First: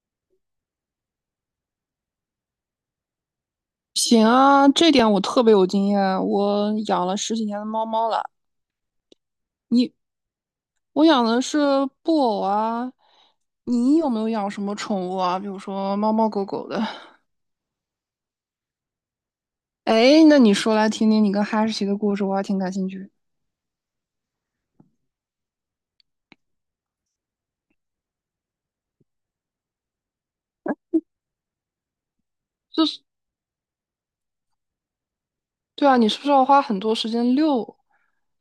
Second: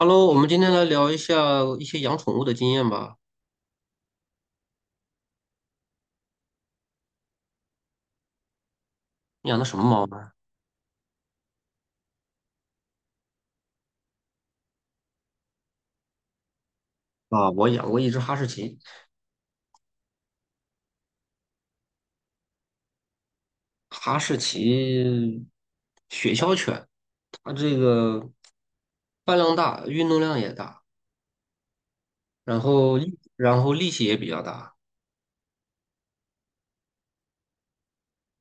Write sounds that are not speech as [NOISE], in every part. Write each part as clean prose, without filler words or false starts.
Hello，我们今天来聊一下一些养宠物的经验吧。行啊，这点我特别有经验。我养了十几年的猫猫了。你养的什么你，猫呢？我养的是布偶啊。你有没有养什么宠物啊？比如说猫猫狗狗的。啊，我养过一只哈士奇，[LAUGHS] 哎，那你说来听听你跟哈士奇的故事，我还挺感兴趣。哈士奇雪橇犬，它这个饭量大，运动量也大，然后力气也比较大。对啊，你是不是要花很多时间遛？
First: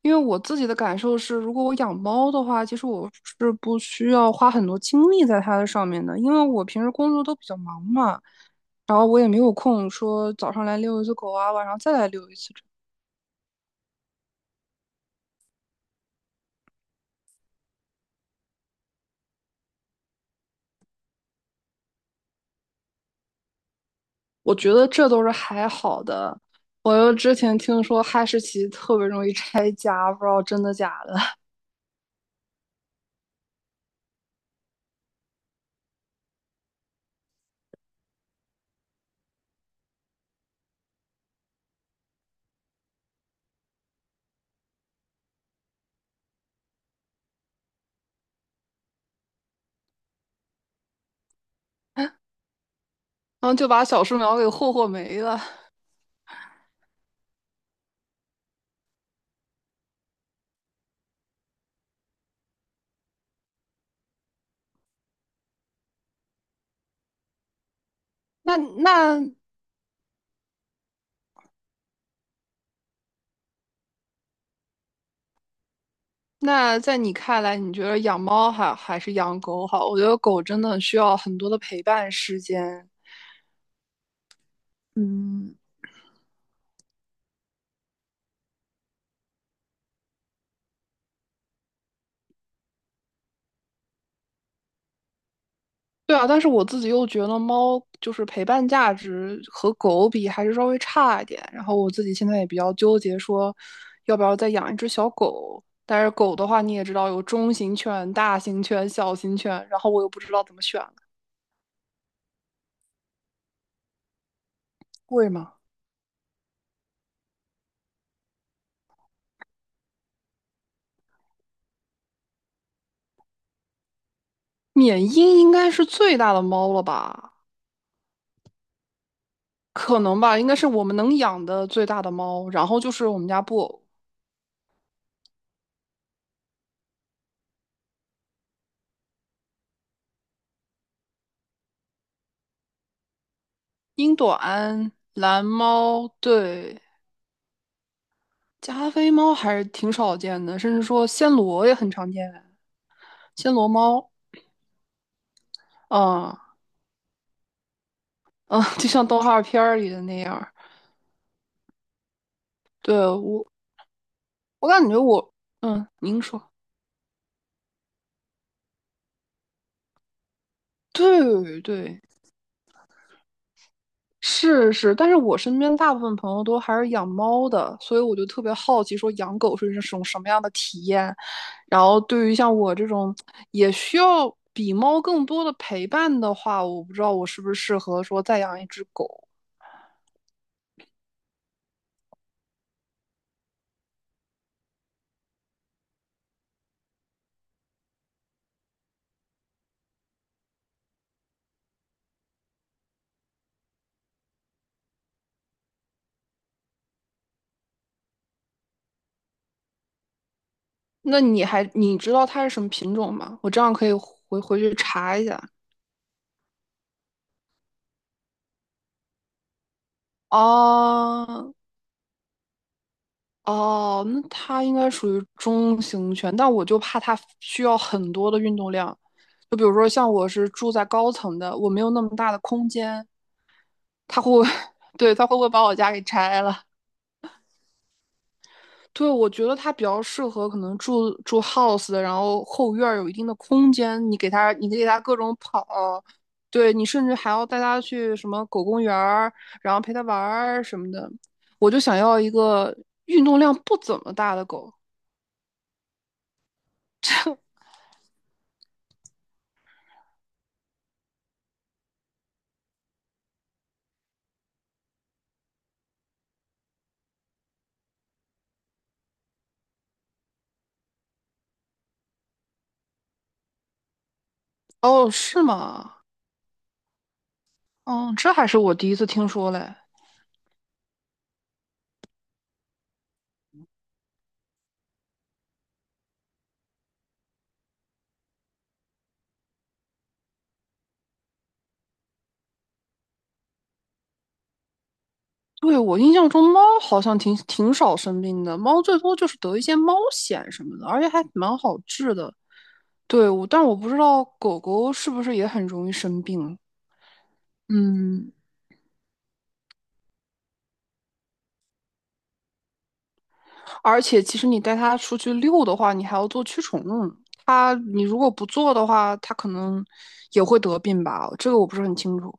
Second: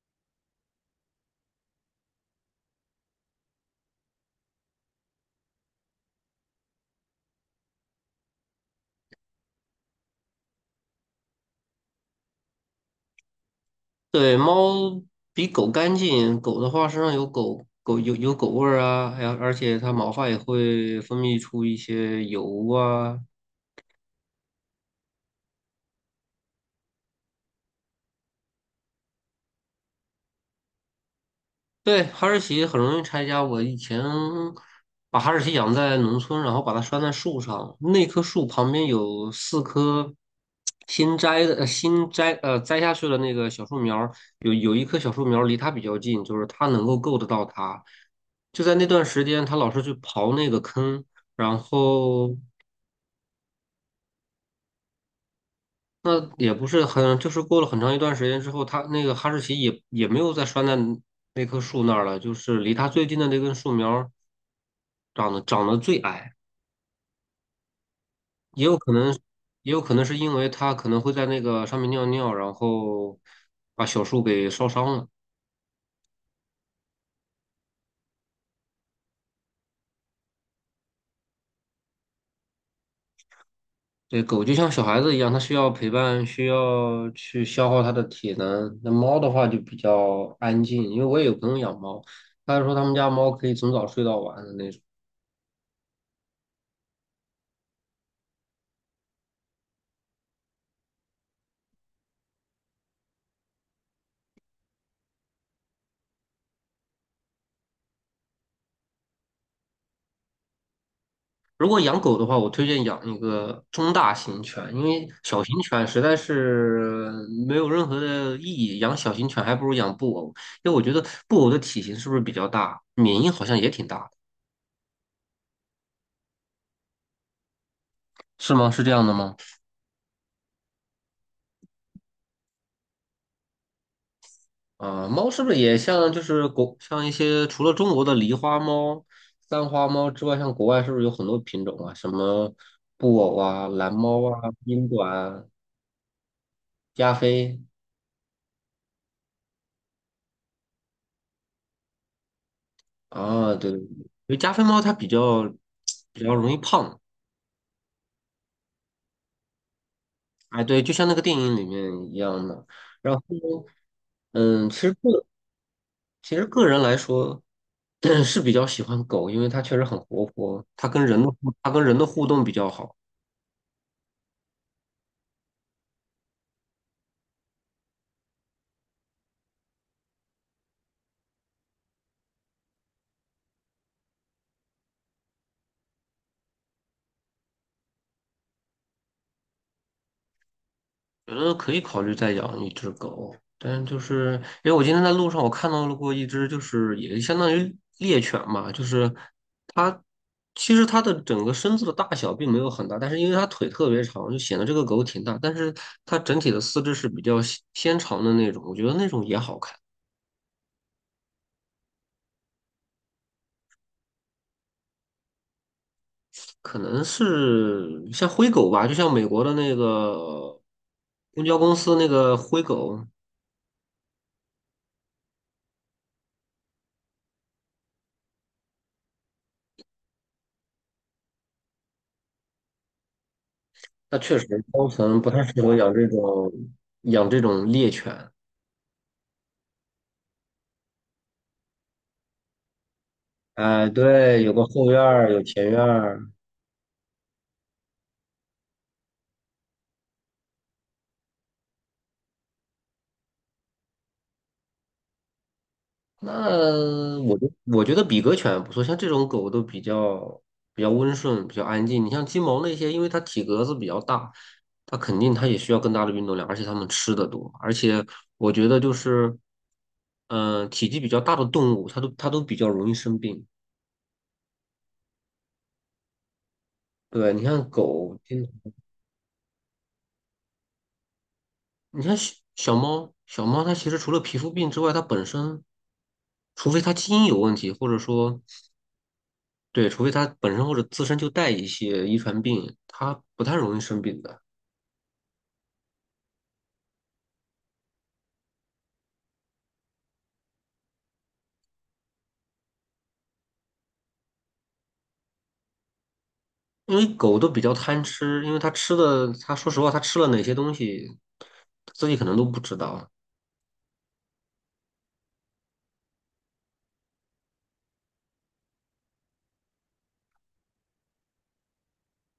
因为我自己的感受是，如果我养猫的话，其实我是不需要花很多精力在它的上面的，因为我平时工作都比较忙嘛，然后我也没有空说早上来遛一次狗啊，晚上再来遛一次这对，猫比狗干净，狗的话身上有狗味儿啊，还有而且它毛发也会分泌出一些油啊，我觉得这都是还好的。我又之前听说哈士奇特别容易拆家，不知道真的假的，对，哈士奇很容易拆家。我以前把哈士奇养在农村，然后把它拴在树上，那棵树旁边有四棵新摘的、呃新摘呃摘下去的那个小树苗儿，有一棵小树苗儿离它比较近，就是它能够够得到它。就在那段时间，它老是去刨那个坑，然后。然后就把小树苗给霍霍没了。那也不是很，就是过了很长一段时间之后，它那个哈士奇也没有再拴在那棵树那儿了，就是离它最近的那根树苗儿长得最矮，那也有可能，那也有可能是因为它可能会在那个上面尿尿，然后把小树给烧伤了。那在你看来，你觉得养猫好还是养狗好？我觉得狗真的需要很多的陪伴时间。对，狗就像小孩子一样，它需嗯，要陪伴，需要去消耗它的体能。那猫的话就比较安静，因为我也有朋友养猫，他说他们家猫可以从早睡到晚的那种。对啊，但是我自己又觉得猫就是陪伴价值和狗比还是稍微差一点。然后我自己现在也比较纠结，说要不要再养一只小狗。但是狗的话，你也知道有中型犬、大型犬、小型犬，然后我又不知道怎么选了如果养狗的话，我推荐养一个中大型犬，因为贵小吗？型犬实在是没有任何的意义。养小型犬还不如养布偶，因为我觉得布偶的体型是不是比较大，缅因好像也挺大的，缅因应该是最大的猫了吧？是吗？是这样的吗？可能吧，应该是我们能养的最大的猫，然后就是我们家布偶、啊、猫是不是也像就是像一些除了中国的狸花猫、三花猫之外，像国外是不是有很多品种啊？什么布偶啊、蓝英猫啊、英短、短啊蓝猫，对，加菲加菲猫还是挺少见的，甚至说暹罗也很常见，暹啊？罗对对对，因猫，为加菲猫它比较嗯容易胖。嗯，就像动画片儿里的那样儿哎，对，就像那个电影里面一样的。对，然后我，呢，我嗯，其感实觉个我，嗯，您其实说，个人来说，[CLEARS THROAT] 是比较喜欢狗，因为它确实很活泼，对它跟人对，的互动比较好。是是，但是我身边大部分朋友都还是养猫的，所以我就特别好奇，说养狗是一种什么样的体验。然后对于像我这种也需要比猫更多的陪伴的话，我不知道我是不是适合说再养一只狗。觉得可以考虑再养一只狗，但是就是因为我今天在路上我看到了过一只，就是也相当于猎犬嘛，就是它其实它的整个身子的大小并没有很大，但是因为它腿特别长，就显得这个狗挺大，但是它整体的四肢是比较纤纤长的那种，我觉得那种也好看，那你还你知道它是什么品种吗？我这样可以回回去查一下。可能是像灰狗吧，就像美国的那个公哦，交公司那个灰狗，哦，那它应该属于中型犬，但我就怕它需要很多的运动量。就比如说，像我是住在高层的，我没有那么大的空间，它它会，确实高 [LAUGHS] 对，层它不会不太会适把合我家养给这拆种了？养这种猎犬。对，我觉得它比较适合可能住住 house 的然后后院儿有一定的空哎，间，你给对，它，有个你给后院它各儿，种有前院跑，儿。对你甚至还要带它去什么狗公园儿，然后陪它玩儿什么的。我就想要一个运动量不怎么大的狗。那我觉我觉得比格犬不错，像这种狗都比较温顺，比较安静。你像金毛那些，因为它体格子比较大，它肯定它也需要更大的运动量，而且它们吃的多。而且我觉得就是，体积比较大的动物，它都比较容易生病。哦，是吗？对，你看哦，狗。这还是我第一次听说嘞。你看小猫，小猫它其实除了皮肤病之外，它本身，除非它基因有问题，或者说。对，除非它本身或者自身就带一些遗传病，它不太容易生病的。对，我印象中猫好像挺挺少生病的，猫最多就是得一些猫癣什么的，而且还蛮好治的。对，我，但我不知道狗狗是不是也很容易生病。因为狗都比较贪嗯，吃，因为它吃的，它说实话，它吃了哪些东西，自己可能都不知道。而且其实你带它出去遛的话，你还要做驱虫。它，你如果不做的话，它可能也会得病吧？这个我不是很清楚。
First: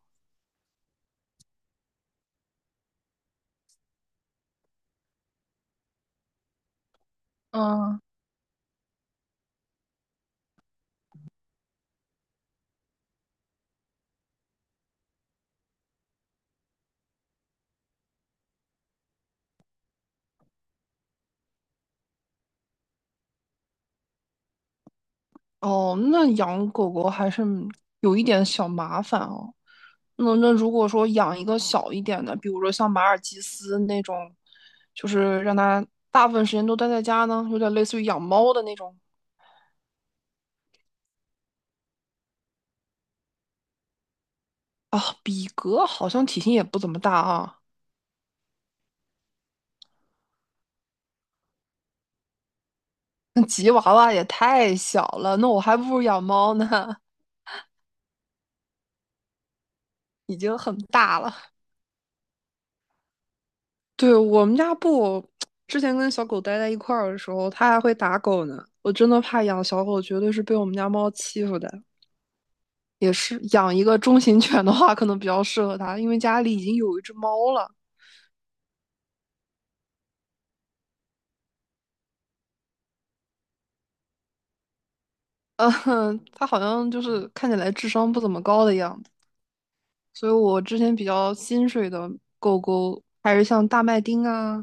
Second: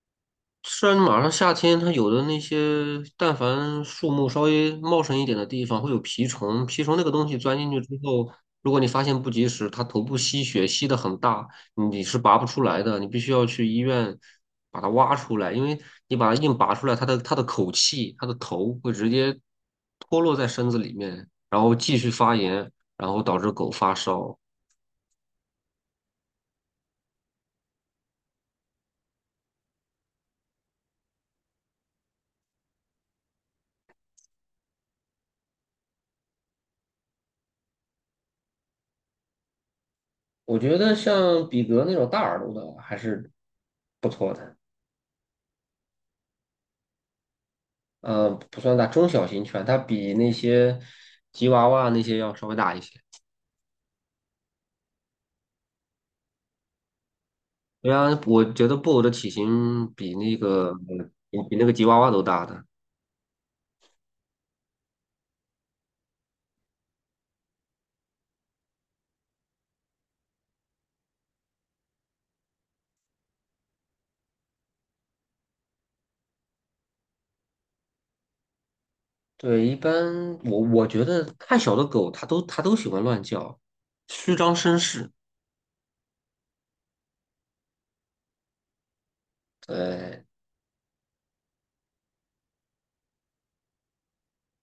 虽然马上夏天，它有的那些，但凡树木稍微茂盛一点的地方，会有蜱虫。蜱虫那个东西钻进去之嗯，后，如果你发现不及时，它头部吸血吸的很大，你是拔不出来的，你必须要去医院把它挖出来，因为你把它硬拔出来，它的口气，它的头会直接脱落在身子里面，然后继续发炎，然后导致狗发烧。哦，那养狗狗还是有一点小麻烦哦。那如果说养一个小一点的，比如说像马尔济斯那种，就是让它大部分时间都待在家呢，有点类似于养猫的那种我觉得像比格那种大耳朵的还是不错的。啊。比格好像体型也不怎么大啊，不算大，中小型犬，它比那些吉娃娃那些要稍微大一些。那吉娃娃也太小了，那我还不如养猫呢，对啊，我觉得布偶的体型比 [LAUGHS] 那已经个很大比了。比那个吉娃娃都大的。对，我们家布，之前跟小狗待在一块儿的时候，它还会打狗呢。我真的怕养小狗，绝对是被我们家猫欺负的。也是养一个中型犬的话，可能比较适合它，因为家里已经有一只猫了。对，一般我我觉得太小的狗，它都喜欢乱叫，虚张声势。嗯，它好像就是看起来智商不怎么高的样子，对，所以我之前比较心水的狗狗还是像大麦町啊，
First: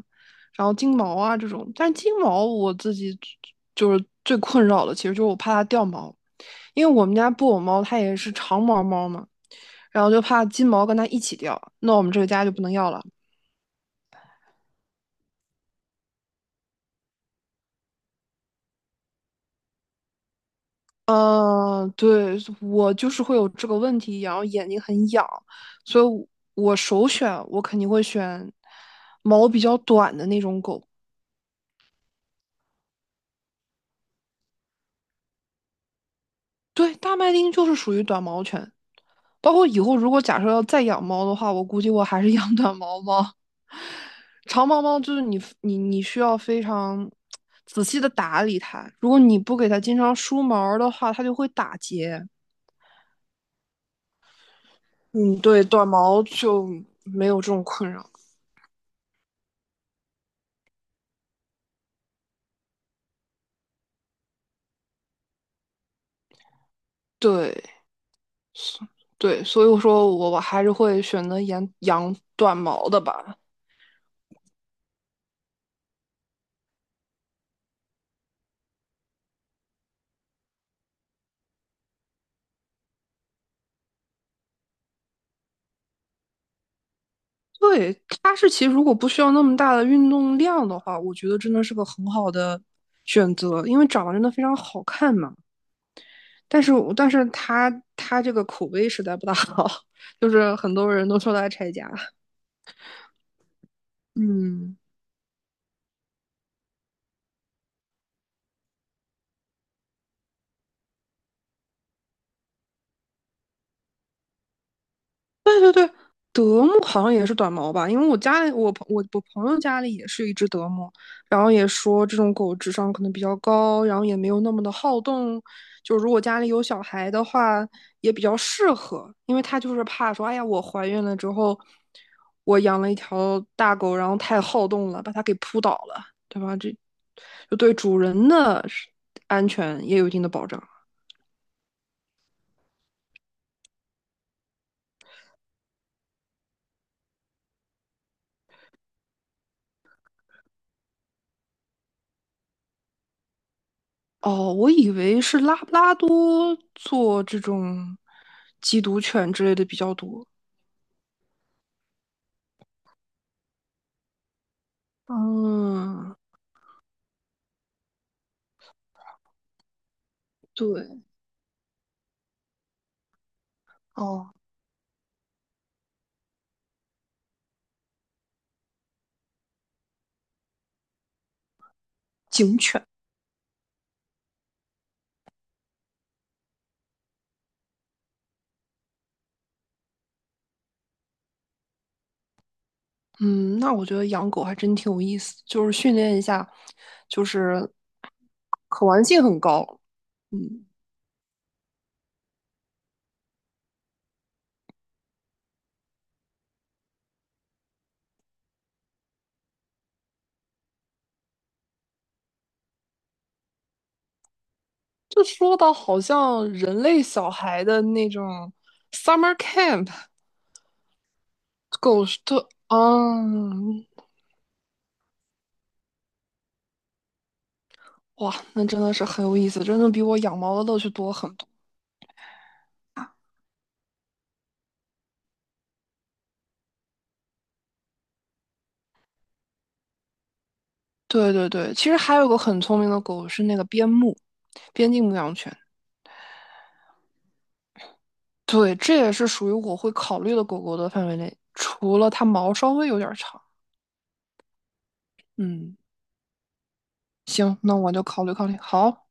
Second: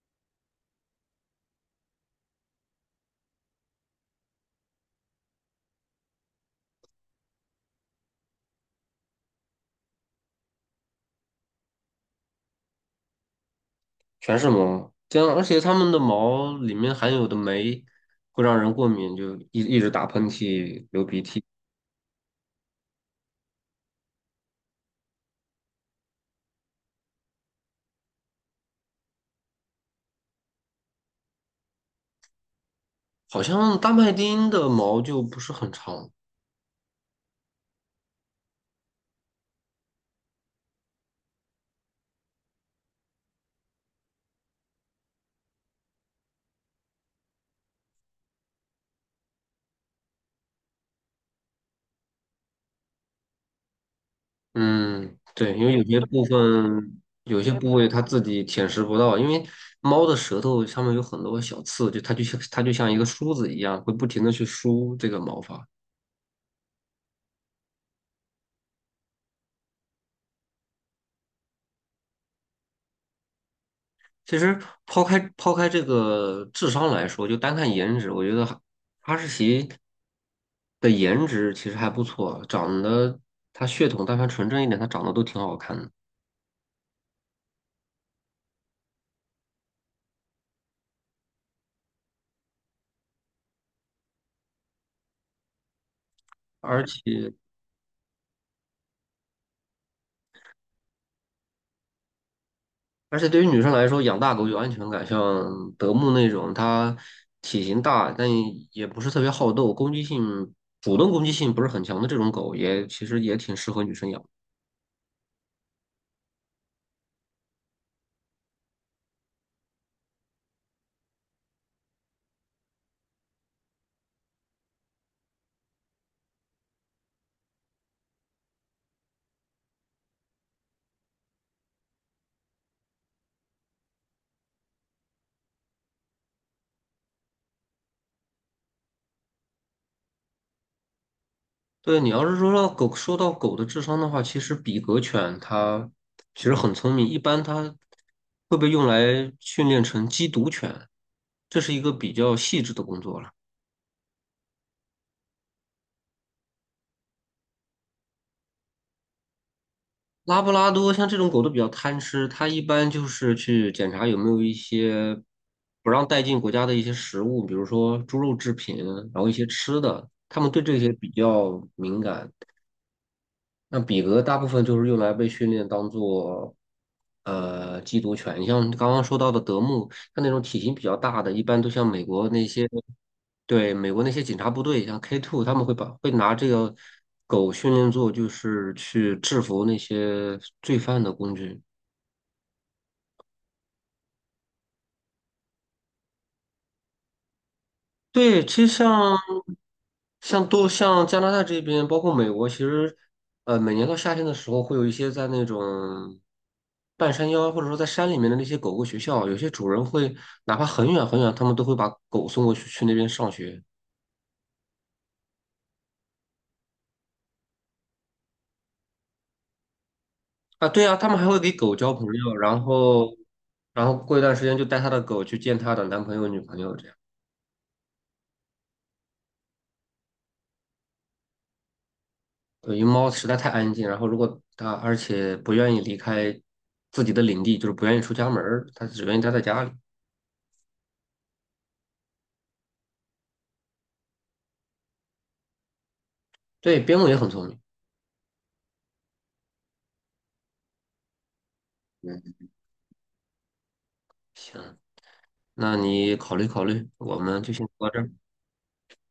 然后金毛啊这种。但是金毛我自己就是最困扰的，其实就是我怕它掉毛，因为我们家布偶猫它也是长毛猫嘛，然后就怕金毛跟它一起掉，那我们这个家就不能要了。全是毛，这样而且它们的毛里面含有的酶会让人过敏，就一直打喷嚏、流鼻涕。嗯，对，我就是会有这个问题，然后眼睛很痒，所以我首选我肯定会选毛比较短的那种狗。好像大麦町的毛就不是很长，对，大麦町就是属于短毛犬，包括以后如果假设要再养猫的话，我估计我还是养短毛猫。长毛猫就是你需要非常仔细的打理它，如果你不给它经常梳毛儿的话，它就会打结。嗯，嗯，对，对，因为有短些毛部就分没有有这些种部位困它扰。自己舔食不到，因为猫的舌头上面有很多小刺，就它就像一个梳子一样，会不停的去梳这个毛发。对，对，所以我说我还是会选择养短毛的吧。其实抛开这个智商来说，就单看颜值，我觉得哈士奇的颜值其实还不错，长得它血统但凡纯正一点，它长得都挺好看的。对，哈士奇如果不需要那么大的运动量的话，我觉得真的是个很好的选择，因为长得真的非常好看嘛。但是，而但是且它它这个口碑实在不大好，[LAUGHS] 就是很多人都说它拆家。而且对于女生来说，养大狗有安嗯。全感，像德牧那种，它体型大，但也不是特别好斗，攻击性、主动攻击性不是很强的这种狗，也其实也挺适合女生养。德牧好像也是短毛吧，因为我家里我朋友家里也是一只德牧，然后也说这种狗智商可能比较高，然后也没有那么的好动，就如果家里有小孩的话也比较适合，因为它就是怕说，哎呀，我怀孕了之后，我养了一条大狗，然后太好动了，把它给扑倒了，对吧？这就对主人的安全也有一定的保障。对，你要是说到狗，说到狗的智商的话，其实比格犬它其实很聪明，一般它会被用来训练成缉毒犬，这是一个比较细致的工作了。哦，我以为是拉布拉多做这种缉毒犬之类的比较多。拉布拉多像这种狗都比较贪吃，它一般就是去检查有没有一些不让嗯，带进国家的一些食物，比如说猪肉制品，然后一些吃的，它们对这些对，比较敏感。那比格哦，大部分就是用来被训练当做缉毒犬，像刚刚说到的德牧，像那种体型比较大的，一般都像美国那警些。犬，对，美国那些警察部队，像 K2,他们会把会拿这个狗训练做，就是去制服那些罪犯的工具。嗯，那我觉得养狗还真挺有意思，就是训练一下，就是对，其实可玩像性很高。像嗯，多像加拿大这边，包括美国，其实每年到夏天的时候，会有一些在那种半山腰或者说在山里面的那些狗狗学校，有些主人会哪怕很远很远，他们都会把狗送过去那边上学。就说到好像人类小孩的那种 summer camp，啊，对啊，他们还会给狗交狗朋是友，的，然后，然嗯，后过一段时间就带他的狗去见他的男朋友、女朋友这样。哇，那真的是很有意思，真的比我养猫的乐趣多很多。对，因为猫实在太安静，然后如果它而且不愿意离开自己的领地，就是不愿意出家门儿，它只愿意待在家里。对对对，其实还有个很聪明的狗是那个边牧，边境牧羊犬。对，边牧也很聪明。对，这也是属于我会考虑的狗狗的范围内，除了它嗯，毛稍微有点长。行，那嗯，你考虑考虑，我们就行，先那聊到我这就儿。考虑考虑。好。